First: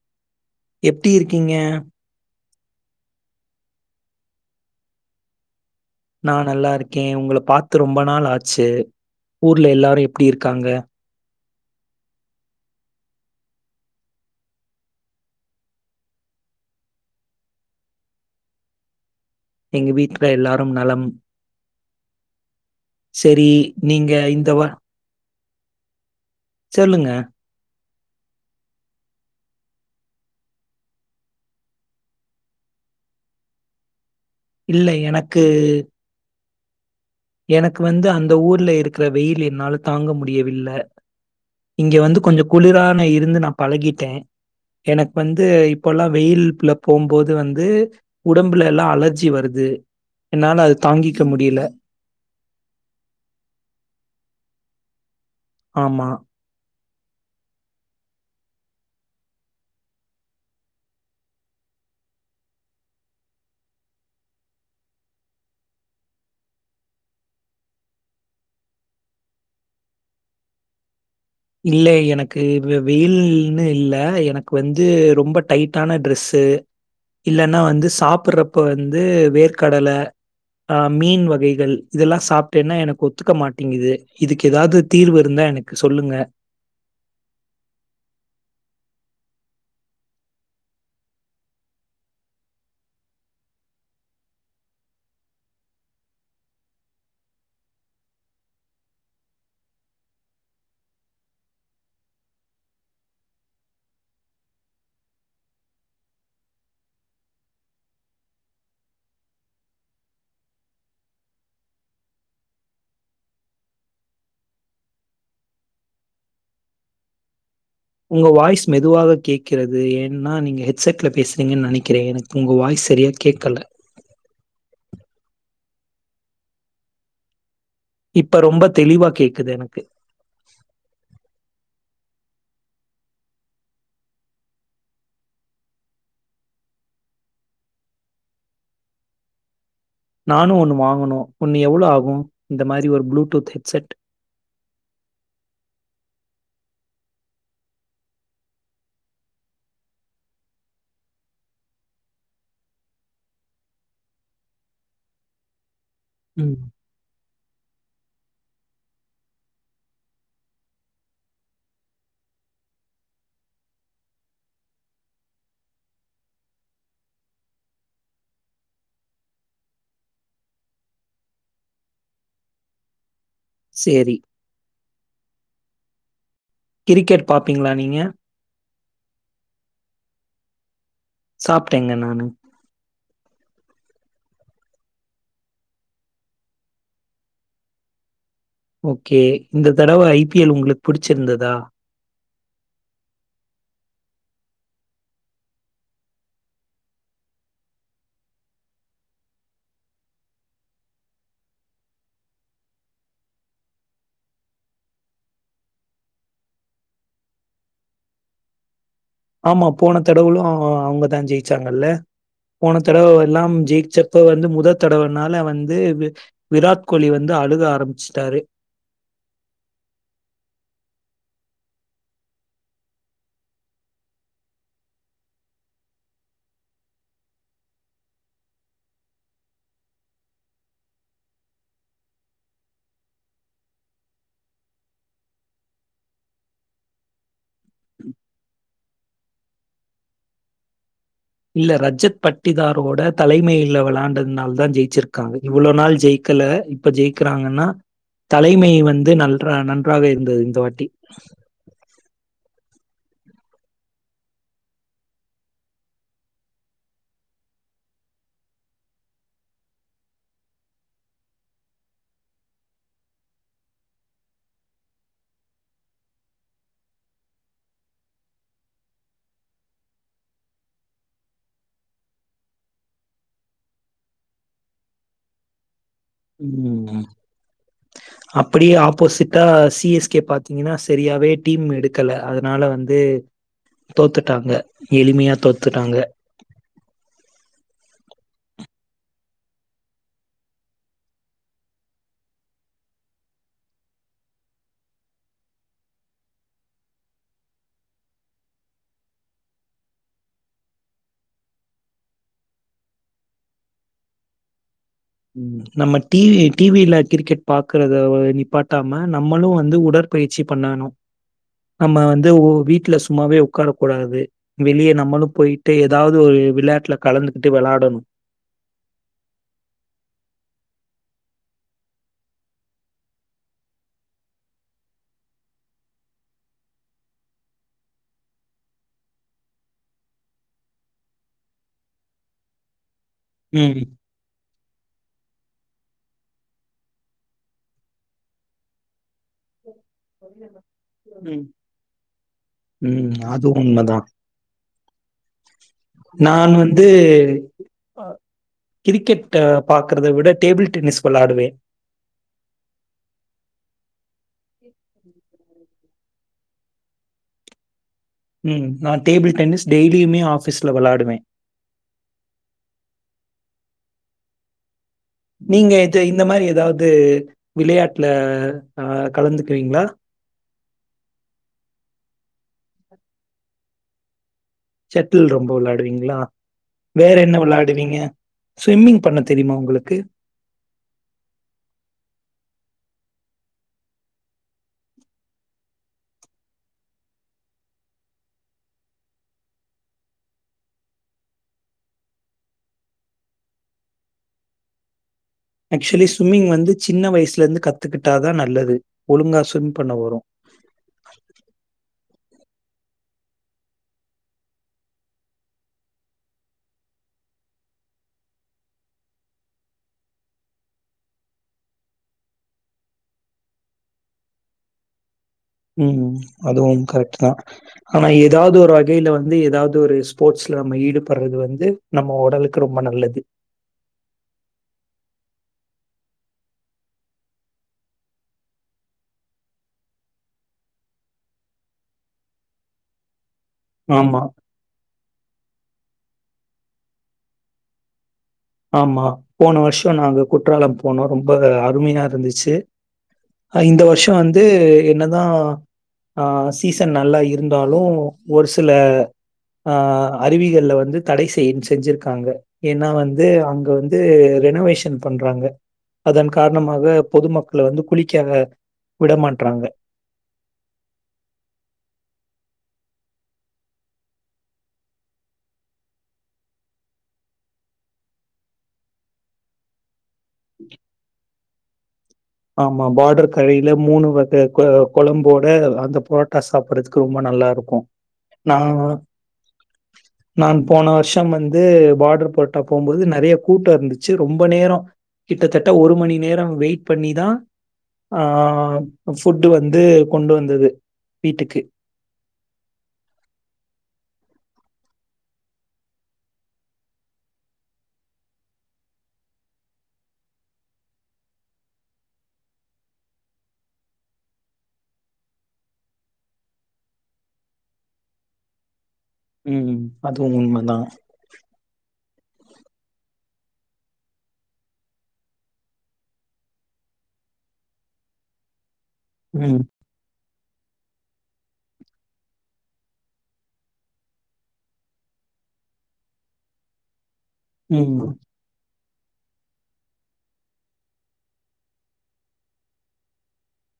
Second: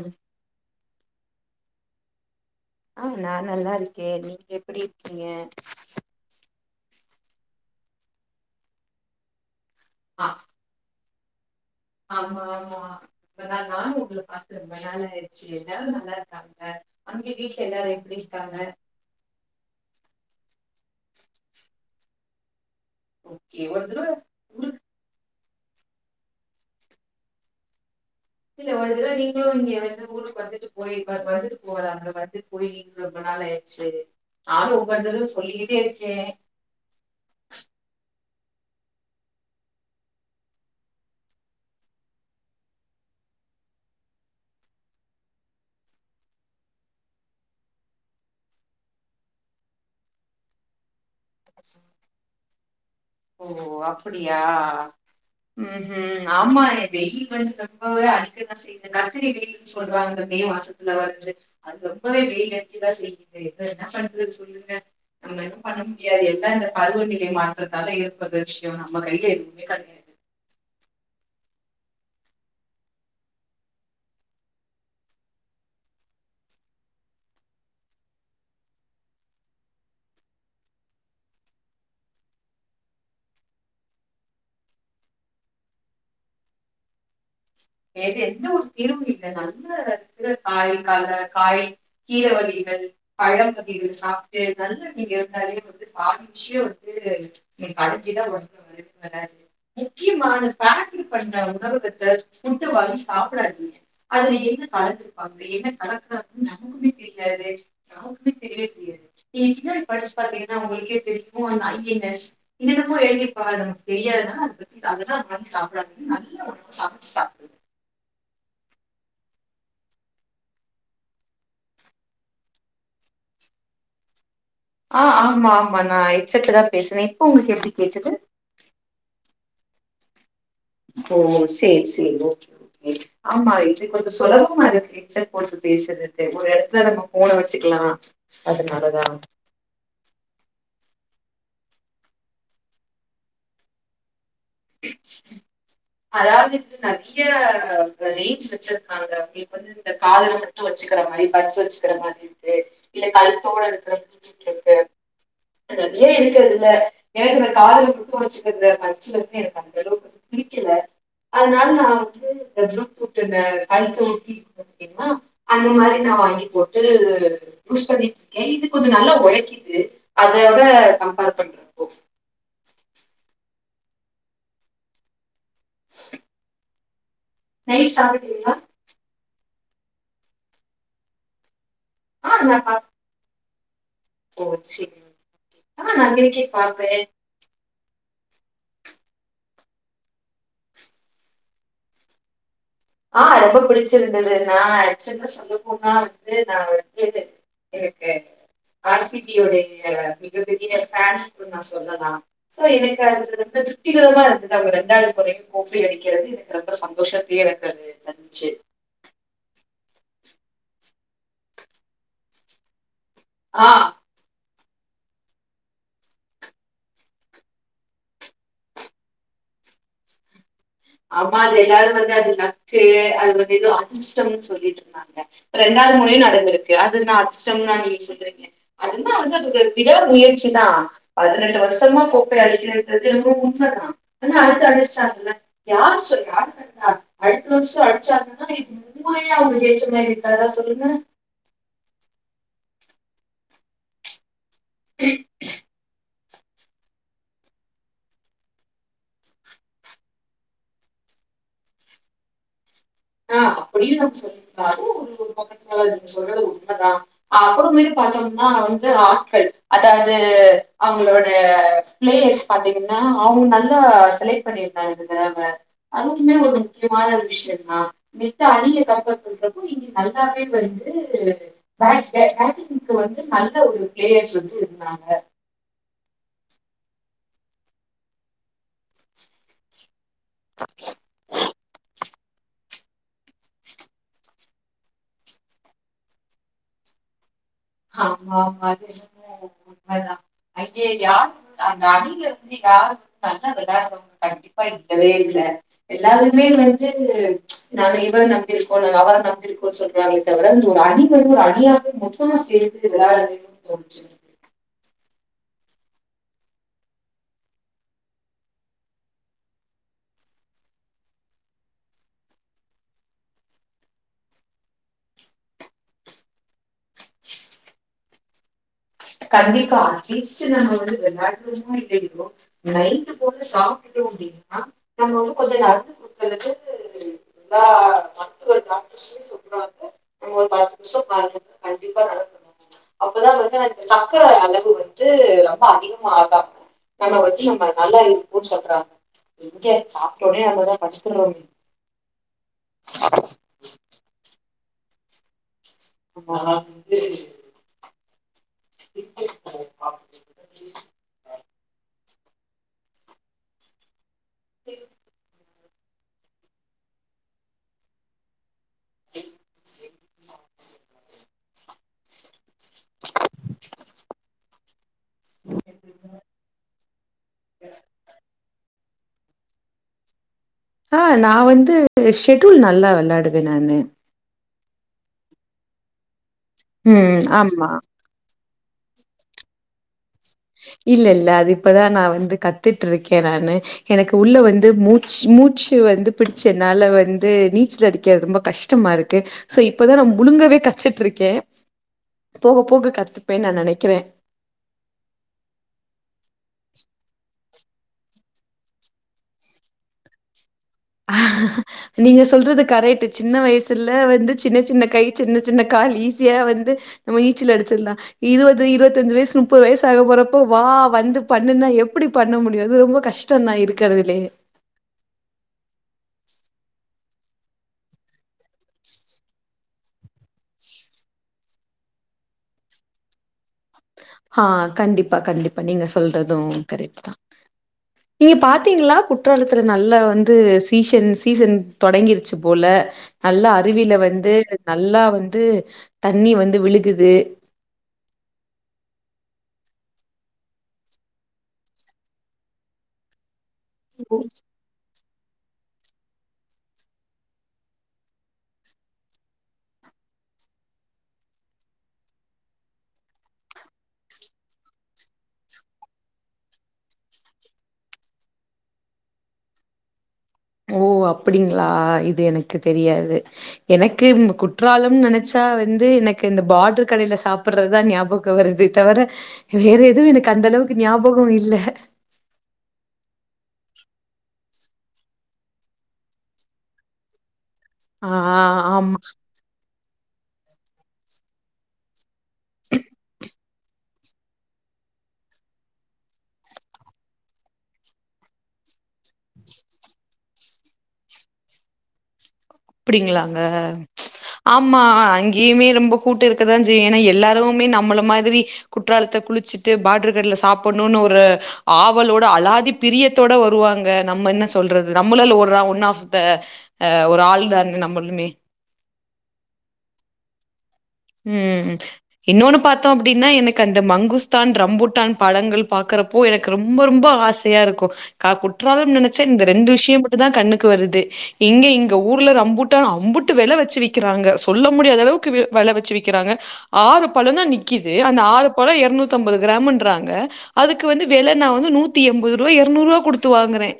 ம் எப்டி இருக்கீங்க? ஆ நா நல்லா இருக்கே நீங்க எப்படி இருக்கீங்க? நா நல்லா இருக்கே உங்கள பாத்து ரொம்ப நாள் ஆச்சு ஊ ர்ல எல்லாரு ஆ எப்பிடி இருக்காங்க? ஆமா ஆமா ப்ரதர் நானு உங்கள பாத்து ரொம்ப நாள் ஆயிடுச்சு. எல்லாரு நல்லா இருக்காங்க. அங்க வீட்ல எல்லாரு எப்டி இருக்காங்க? எங்க வீட்ல எல்லாரும் நலம் சேரி ஓகே ஒரு தடவ நீங்க இந்தவா ஊருக்கு சொல்லுங்க இல்ல ஒரு தடவ நீங்களு இங்க வந்து ஊருக்கு வந்துட்டு போயி ப ப வந்துட்டு போகலா இல்ல வந்துட்டு போயி இங்க ரொம்ப நாள் ஆயிடுச்சு நானு இல்ல ஒவ்வொரு தடவயு எனக்கு சொல்லிக்கிட்டே இருக்கே எனக்கு வந்து அந் த ஊர்ல இருக்கிற வெயில் என்னால தாங்க முடியவில்ல. இங்க வந்து கொஞ்ச குளிரான இருந்து நா பழகிட்டே. எனக்கு வந்து இப்பல்லா வெயில்ப்ல போம்போது வந்து உடம்புல எல்லா அலர்ஜி வருது. என்னால அது தாங்கிக்க முடில ஓ அப்பிடியா? ஆமா. ம்ஹூம் ஆமா எ வெயில் வந்து ரொம்பவே அடிக்கதா செய்து. கத்திரி வெயில்னு சொல்றாங்க மே மாசத்துல வருது. அது ரொம்பவே வெயில் அடிக்கதா செய்யுது. இத என்ன பண்றது சொல்லுங்க? நம்ம ஒன்னு பண்ண முடியாது எல்லா இந்த பருவநிலை மாற்ற த்தால ஏற்படற விஷயோ நம்ம கைல எதுவுமே கெடையாது இல்ல எனக்கு வெ வெயில்னு இல்ல. எனக்கு வந்து ரொம்ப டைட்டான ட்ரெஸ்ஸு இல்லன்னா வந்து சாப்பறப்ப வந்து வேர்கடல ஆ மீன் வகைகள் இதெல்லா சாப்ட்டேன்னா எனக்கு ஒத்துக்க மாட்டேங்குது. இதுக்கு எதாவது தீர்வு இருந்தா எனக்கு சொல்லுங்க. ஏ இது எந்த ஒரு தீர்வு இல்ல. நல்ல இது காய் கர காய் கீர வகைகள் பழ வகைகள் சாப்ட்டு நல்லா நீங்க இருந்தாலே வந்து [inaudible] நீங்க அடைஞ்சுதா வந்து [inaudible] முக்கியமா பேக்டு பண்ற உணவகத்த ஃபுட்ட வாங்கி சாப்படாதீங்க. அதுல என்ன கலந்திருப்பாங்க என்ன கலக்குறாங்கன்னு நமக்குமே தெரியாது. யாருக்குமே தெரியவே தெரியாது. நீங்க இன்னொன்னு படிச்சு பா்த்தீங்கன்னா உங்களுக்கே தெரியு அந்த ஐ என் எஸ் என்னென்னமோ எழுதிருப்பாங்க அது நமக்கு தெரியாதனால அத பத்தி அதெல்லா வாங்கி சாப்டாதீங்க நல்ல உணவ சாப்டுங்க. சாப்ட்டு உங்க வாய்ஸ் மெதுவாக கேக்கிறது. ஏன்னா நீங்க ஹெட்செட்ல பேசுறீங்கன்னு நெனைக்கிறேன். எனக்கு உங்க வாய்ஸ் சரியா கேக்கல. ஆ ஆமா ஆமா நான் ஹெட்செட்லதா பேசுறே இப்ப உங்களுக்கு எப்டி கேட்டுது இப்ப ரொம்ப தெளிவா கேக்குது எனக் கு ஓ சேரி சேரி ஓகே ஓகே ஆமா இது கொஞ்ச சுலபமா இருக்கு ஹெட் செட் போட்டு பேசுறது ஒரு எடத்துல நம்ம போன வச்சுக்குலா அதுனாலதா நானு ஒண்ணு வாங்கனு ஒண்ணு எவ்ளோ ஆகும் இந்த மாரி ஒரு ப்ளூடூத் ஹெட்செட் [unintelligible] அதாவுது இது நெறைய ரேஞ்ச் வச்சுருக்காங்க உங்களுக்கு வந்து இந்த காதுல மட்டு வச்சுக்கிற மாரி பஸ்ட் வச்சுக்கிற மாரி இருக்கு இல்ல கழுத்தோட இருக்கட்டு இருக்கு ஏ இருக்கறது ம். இல கேக்குற கால் எங்க வச்சுக்க வச்சு வந்து எனக் அந்தளவு வந்து பிளி கில அதுனால நா வந்து இந்த புளூடுத் ஒன்னு கழுத்த ஒட்டி இருக்க பாதிங்னா அந்த மாரி நா வாங்கி போட்டு யூஸ் பண்ணிட்டு இருக்கே இது கொஞ்ச நல்லா ஒழைக்கிது அத விட கம்பேர் பண்றப்போ சேரி [inaudible] கிரிக்கெட் நைட் சாப்டீங்ளா சாப் டேங்க நானு ஓ சேரி ஆ நா இன்னைகே பாப்பேன் ஓகே இந்த தடவ ஐ பி எல் உங்களுக்கு புடிச்சுருந்ததா ஆ ரொம்ப புடுச்சுருந்தது நா அச்சன்ட சொல்ல போனா வந்து நா வந்து எனக்கு ஆர் சிபியோடைய மிகப்பெரிய பேன் நா சொல்லலாம் சோ எனக்கு அதுல ரொம்ப திருப்திகரமா இருந்தது அவுங்க ரெண்டாவது முறையும் கோப்பய அடிக்கிறது எனக்கு ரெட்ட சந்தோஷத்தயே இருக் கது நன்சு ஆமா போன தடவுகளும் அவுங்கதா ஜெயிச்சாங்கல்ல போன தடவை எல்லாம் ஆஹ் ஜெயிச்சப்ப வந்து முதல் தடவனால வந்து விராட் கோலி வந்து அழுக ஆரம்பிச்சுட்டாரு ஆமா அது எல்லாரும் வந்து அது லக்கு அது வந்து ஏதோ அதிர்ஷ்டம்னு சொல்லிட்டு இருந்தாங்க ரெண்டாவது முறையும் நடந்திருக்கு அதுதான் அதிர்ஷ்டம்னா நீங்க சொல்றீங்க அதுதா வந்து அதோட விட முயற்சிதான் பதினெட்டு வருஷமா கோப்பை அடிக்கன்றது என்னமோ உண்மைதான் ஆனா அடுத்த அடிச்சாங்கல்ல யார் சொல்ற யாருகண்டா அடுத்த வருஷம் அடிச்சாங்கன்னா இது மூண்ணயு அவுங்க ஜெயிச்ச மாரி இருக்காதா சொல்லுங்க இல்ல ரஜத் பட்டிதாரோட தலைமையில விளையாண்டதுனால தா தா ஜெயிச்சுருக்காங்க இவ்ள நாள் ஜெயிக் கல இப்ப ஜெயிக்கிறாங்கன்னா தலைமை வந்து நன்றா நன்றாக இருந்தது இந்த வாட்டி ஆ அப்டியும் நம்ம சொல்லலாம் அதுவும் ஒரு ஒரு பக்கத்துல சொல்றது உண்மைதான் அப்புறமே பாத்தோம்னான் வந்து ஆட்கள் அதாவுது அவங்களோட பிளேயர்ஸ் பாத்தீங்கன்னா அவுங்க நல்லா செலக்ட் பண்ணிருந்தாங்க இந்த தடவ அதுவுமே ஒரு முக்கியமான விஷயந்தா மித்த அணிய கம்பேர் பன்றப்ப இங்க நல்லாவே வருது பேட் பேட்டிங்கு வந்து நல்ல ஒரு பிளேயர்ஸ் வந்து இருந்தாங்க ம் ம அப்டியே ஆப்போசிட்டா சி எஸ் கே பாத்தீங்கன்னா சரியாவே டீம் எடுக் கல அதுனால வந்து தோத்துட்டாங்க எளிமையா தோத்துட்டாங்க ஆமாமா அது உண்மைதா அங்க யாரு அந்த அணில வந்து யாரு நல்லா விளாடுறவங்க கண்டிப்பா இல்லவே இல்ல எல்லாருமே வந்து நாங்க இவர நம்பிருக்கோம் நாங்க அவர நம்பிருக்கோம் சொல்றாங்க தவிர அந்து ஒரு அணி வந்து ஒரு அணியாவே மொத்தமா சேத்து விளாடுனுன் தோன்சு நம்ம டி வி டி வில கிரிக்கெட் பாக்குறத நிப்பாட்டாம நம்மளும் வந்து உடற்பயிற்சி பண்ணணு நம்ம வந்து வீட்ல சும்மாவே உக்கார கூடாது வெளியே நம்மளும் போயிட்டு ஏதாவது ஒரு விளையாட்டுல கலந்துகிட்டு விளையாடணும் கண்டிப்பா அட்லீஸ்ட் நம்ம வந்து விளையாடு ரோமோ இல்லயோ நைட்டு போல சாப்புட்டோம் அப்பிடின்னா நம்ம வந்து கொஞ்ச நடந்து குடுக்கறது எல்லா மருத்துவ டாக்டர்சும் சொல்ராங்க நம்ம ஒரு பத்து நிமிஷம் கண்டிப்பா நடக்கனும் அப்பதான் ம். ரத்த சக்கர அளவு வந்து ரொம்ப அதிகமா ஆகா நம்ம வந்து இவுங்க நல்லா இருக்கும்ன்னு சொல்றாங்க எங்க சாப்டோனே நம்மதான் படுத்துருவோமே ம். ம். அது உண்மதான். நான் வந்து கிரிக்கெட்ட பாக்குறத விட டேபிள் டென்னிஸ் விளையாடுவேன் டேபிள் டென்னிஸ் ம் நான் டேபிள் டென்னிஸ் டெய்லியுமே ஆஃபீஸ்ல விளையாடுவேன் [inaudible] நீங்க இது இந்த மாரி ஏதாவது விளையாட்டுல ஆ கலந்துக்குவீங்களா ஆ நான் வந்து ஷெடூல் நல்லா விளையாடுவேன் நானு செட்டில் ரொம்ப விளையாடுவீங்களா வேற ம் என்ன ஆமா விளையாடுவீங்க ஸ்விம்மிங் பண்ண தெரியுமா உங்களுக்கு இல்ல இல்ல அது இப்பதான் நான் வந்து கத்துட்டுருக்கேன் நானு எனக்கு உள்ள வந்து மூச்சு மூச்சு வந்து பிடிச்ச என்னால வந்து நீச்சல் அடிக்க ரொம்ப கஷ்டமா இருக்கு சோ இப்பதான் நான் முழுங்கவே கத்துட்டு இருக்கேன் போக போக கத்துப்பேன்னு நான் நெனக்கிறேன் ஆக்சுவலி ஸ்விம்மிங் வந்து சின்ன வயசுல இருந்து கத் கத்துக்கிட்டாதான் நல்லது ஒழுங்கா ஸ்விம் பண்ண வரும் நீங்க சொல்றது கரெக்ட்டு சின்ன வயசுல வந்து சின்ன சின்ன கை சின்ன சின்ன கால் ஈஸியா வந்து நம்ம நீச்சல் அடிச்சிடலாம் இருபது இருபத்தஞ்சு வயசு முப்பது வயசு ஆக போறப்போ வா வந்து பண்ணுன்னா எப்படி பண்ண முடியும் அது ரொம்ப கஷ்டம்தான் இருக்கறதுலயே ம் அதுவும் கரெக்ட்டு தான் ஆனா ஏதாவது ஒரு வகையில வந்து ஏதாவது ஒரு ஸ்போர்ட்ஸ்ல நம்ம ஈடுபடுறது வந்து நம்ம உடலுக்கு ரொம்ப நல்லது ஆ கண்டிப்பா கண்டிப்பா நீங்க சொல்றதும் கரெக்ட்டு தான் நீங்க பாத்தீங்களா குற்றாலத்துல நல்லா வந்து சீசன் சீசன் தொடங்கிருச்சு போல நல்லா அருவியில ஆமா, வந்து நல்லா வந்து தண்ணி வந்து விழுகுது ஆமா போன வருஷம் நாங்க குற்றாலம் போனோம் ரொம்ப அருமையா இருந்துச்சு இந்த வருஷம் வந்து என்னதான் ஆ சீசன் நல்லா இருந்தாலும் ஒரு சில ஆ அருவிகள்ல வந்து தடை செய் செஞ்சிருக்காங்க ஏன்னா வந் து அங்க வந்து ரெனோவேஷன் பண்றாங்க அதன் காரணமாக பொதுமக்களை வந்து குளிக்காத விட மாட்டறாங்க ஓ அப்படிங்களா இது எனக்கு தெரியாது எனக்கு குற்றாலம்னு நெனச்சா வந்து எனக்கு இந்த பார்டரு கடையில சாப்பிடுறதுதான் ஞாபகம் வருது தவிர வேற எதுவும் எனக்கு அந்த அளவுக்கு ஞாபகம் இல்ல ஆமா பார்டர் கழையில மூணு வகை குழம்போட அந்த புரோட்டா சாப்பறதுக்கு ரொம்ப நல்லா இருக் ஆ ஆ ஆமா நான் போன வருஷம் வந்து பார்டர் புரோட்டா போபோது நறைய கூட்டம் இருந்துச்சு ரொம்ப நேரம் கிட்டத்தட்ட ஒரு மணி நேரம் வெயிட் பண்ணிதான் ஆ ஃபுட்டு வந்து கொண்டு வந்தது வீட்டுக்கு அடிங்களாங்க ஆமா அங்கேயுமே ரொம்ப கூட்டு இருக்கதான் செய்யும் ஏன்னா எல்லாருமே நம்மள மாதிரி குற்றாலத்தை குளிச்சுட்டு பார்டரு கடைல சாப்பிடணும்னு ஒரு ஆவலோட அலாதி பிரியத்தோட வருவாங்க நம்ம என்ன சொல்றது நம்மள ஒ ஆப் த ஒரு ஆள் தானே நம்மளுமே ம்ம் அதுவும் உண்மைதான் உம் இன்னொன்னு பார்த்தோம் அப்படின்னா எனக்கு அந்த மங்குஸ்தான் ரம்புட்டான் படங்கள் பாக்குறப்போ எனக்கு ரொம்ப ரொம்ப ஆசையா இருக்கும் கா நான் நினைச்சேன் இந்த ம், ரெண்டு விஷயம் பட்டு தான் கண்ணுக்கு வருது எங்க இங்க ஊர்ல அம்புட்ட அம்புட்டு வெலை வச்சு வைக்கிறாங்க சொல்ல முடியாத அளவுக்கு வெலை வச்சு வக்கிறாங்க ஆறு பழம் தான் நிக்குது ம். அந்த ஆறு பழம் இருநூத்தி நுத்தி ஐம்பது கிராம்ன்றாங்க அதுக்கு வந்து வெலை நான் வந்து நூத்தி எண்பது ரூபாய் இருநூறு ரூபா் குடுத்து வாங்கறேன்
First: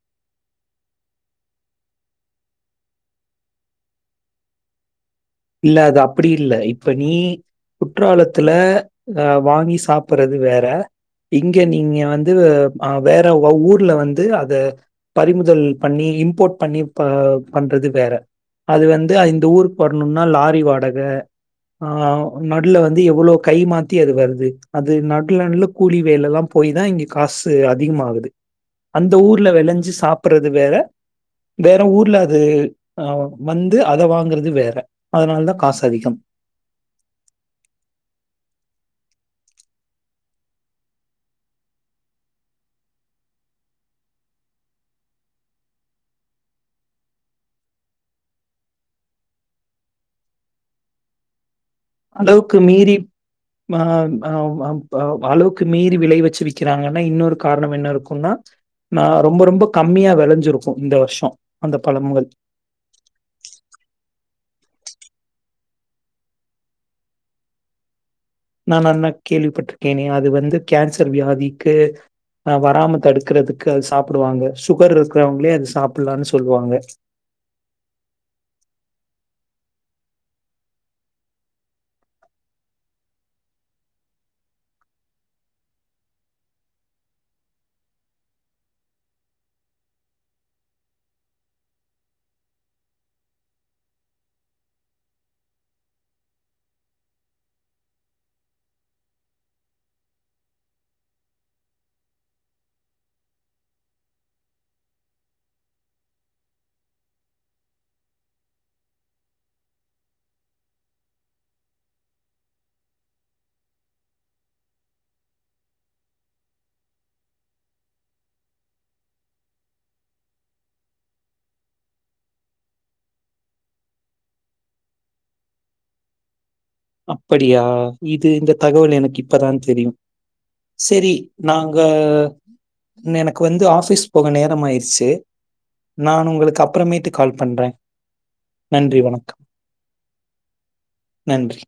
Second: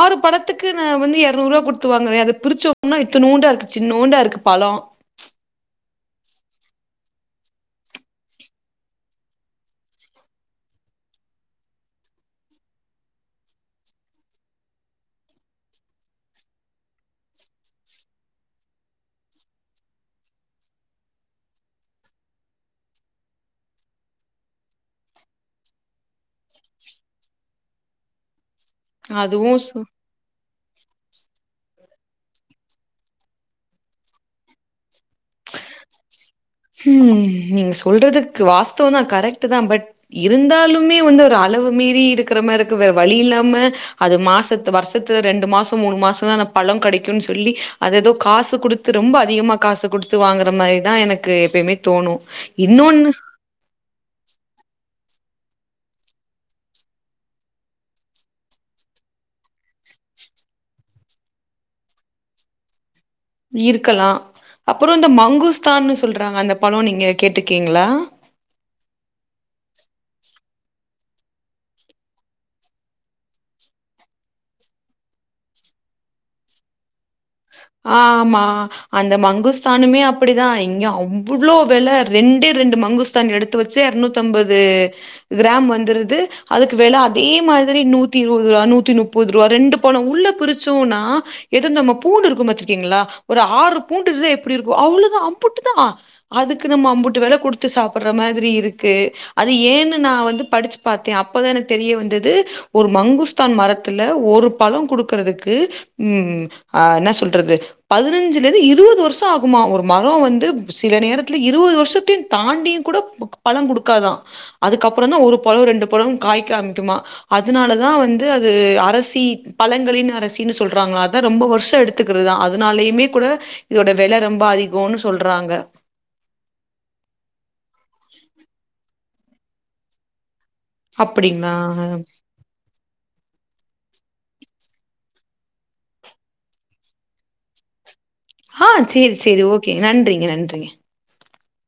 ஆறு பழத்துக்கு நான் வந்து இருநூறு ரூபா குடுத்து வாங்குறேன் அதை பிரிச்சோனா இத்தநுண்டா இருக்கு சின்னுன்டா இருக்கும் பழம் இல்ல அது அப்படி இலல இப்ப நீ குற்றாலத்துல அஹ வாங்கி சாப்பிடுறது வேற இங்க நீங்க வந்து ஹ வேற ஊர்ல வந்து அத பறிமுதல் பண்ணி இம்போர்ட் பண்ணி பண்றது வேற அது வந்து இந்த ஊரு ணும்னா லாரி வாடகை ஆஹ் நடுல வந்து எவ்வளவு கை மாத்தி அது வருது அது நடு நடுவுல கூலி வேலை எல்லாம் போய் தான் இங்க காசு அதிகமாககுது அந்த ஊர்ல அதுவு சு வெளைஞ்சு சாப்பறது வேற வேற ஊர்ல அது ஆஹ் வந்து அதை வாங்கறது வேற அதனால தான் காசு அதிகம். உம் நீங்க சொல்றதுக்கு வாஸ்தவம் தான் கரெக்ட் ப் இருந்தாலுமே வந்து ஒரு அளவு மீறி இருக்கிற மாதிரி இருக்கு வேற வழி இல்லாம அது மாசத்து வருஷத்துல ரெண்டு மாசம் மூணு மாசம் தான்ந்த பழம் கிடைக்கும்னு சொல்லி அத ஏதோ காசு குடுத்து ரொம்ப அதிகமா காசு குடுத்து வாங்குற மாதிரிதான் எனக்கு எப்பயுமே தோணும் அளவுக்கு மீறி இன்னொன்னு அ அளவுக்கு மீறி விளை வச்சு வக்கிறாங்கன்னா இன்னொரு காரணம் என்ன இருக்கும்னா ஆஹ் ரொம்ப ரொம்ப கம்மியா விளைஞ்சிருக்கும் இந்த வருஷம் அந்த பழங்கள் இருக்கலாம் அப்புறம் இந்த மங்குஸ்தான்னு சொல்றாங்க அந்த பழம் நீங்க கேட்டுருக்கீங்களா நான் நன்னா கேள்விப்பட்டிருக்கேனே அது வந்து கேன்சர் வியாதிக்கு அஹ் வராம த தடுக்கறிறதுக்கு அது சாப்பிடுவாங்க சுகர் இருக்கிறவங்களே அது சாப்பிடலான்னு சொல்லுவாங்க ஆமா அந்த மங்குஸ்தானுமே அப்படிதான் இங்க அவ்வளவு வெல ரெண்டே ரெண்டு மங்குஸ்தான் எடுத்து வச்சு இரநூத்தி ஐம்பது கிராம் வந்துருது அதுக்கு வெல அதே மாதிரி நூத்தி இருபது ரூபா நூத்தி முப்பது ரூபா ரெண்டு பணம் உள்ள பிரிச்சோம்னா எதோ நம்ம பூண்டு இரு இருக்கும் பர்த்திங்களா ஒரு ஆறு பூண்டு இருந்தா எப்படி இருக்கும் அவ்ளோதான் அம்புட்டு தான் அதுக்கு நம்ம அம்புட்டு வெலை கொடுத்து சாப்பிடுற மாதிரி இருக்கு அது ஏன்னு நான் வந்து படிச்சு பார்த்தேன் அப்பதான் எனக்கு தெரிய வந்தது ஒரு மங்குஸ்தான் மரத்துல ஒரு பழம் கொடுக்கறதுக்கு என்ன சொல் பண்றது பதினெஞ்சுல இருந்து இருபது வருஷம் ஆகுமா ஒரு மரம் வந்து சில நேரத்தில இருபது வருத்தையும் தாண்டியும் கூட பழம் கொடுக்காதான் அதுக்கப்புறம் தான் ஒரு பழம் ரெண்டு பழம் காய்க ஆரம்பிக்கும்மா அதுனால தான் வந்து அது அரசி பழங்களின் அரசினு சொல்றாங்கலாம் அதான் ரொம்ப வருஷம் எடுத்து கத்துக்கிறதுதான் அதனாலயுமே கூட இதோட விலை ரொம்ப அதிகோம்னு சொல்றாங்க அப்படியா இது இந்த தகவல் எனக்கு இப்பதான் தெரியும் செரி அப்படிங்களா? நாங்க எனக்கு இப்ப வந்து ஆபீஸ் போக நேரம் ஆயிடுச்சு நான் உங்களுக்கு அப்புறமேட்டு கால் பண்றேன் ஆஹ் செரி செரி ஓகேங்க நன்றிங்க நன்றிங்க நன்றி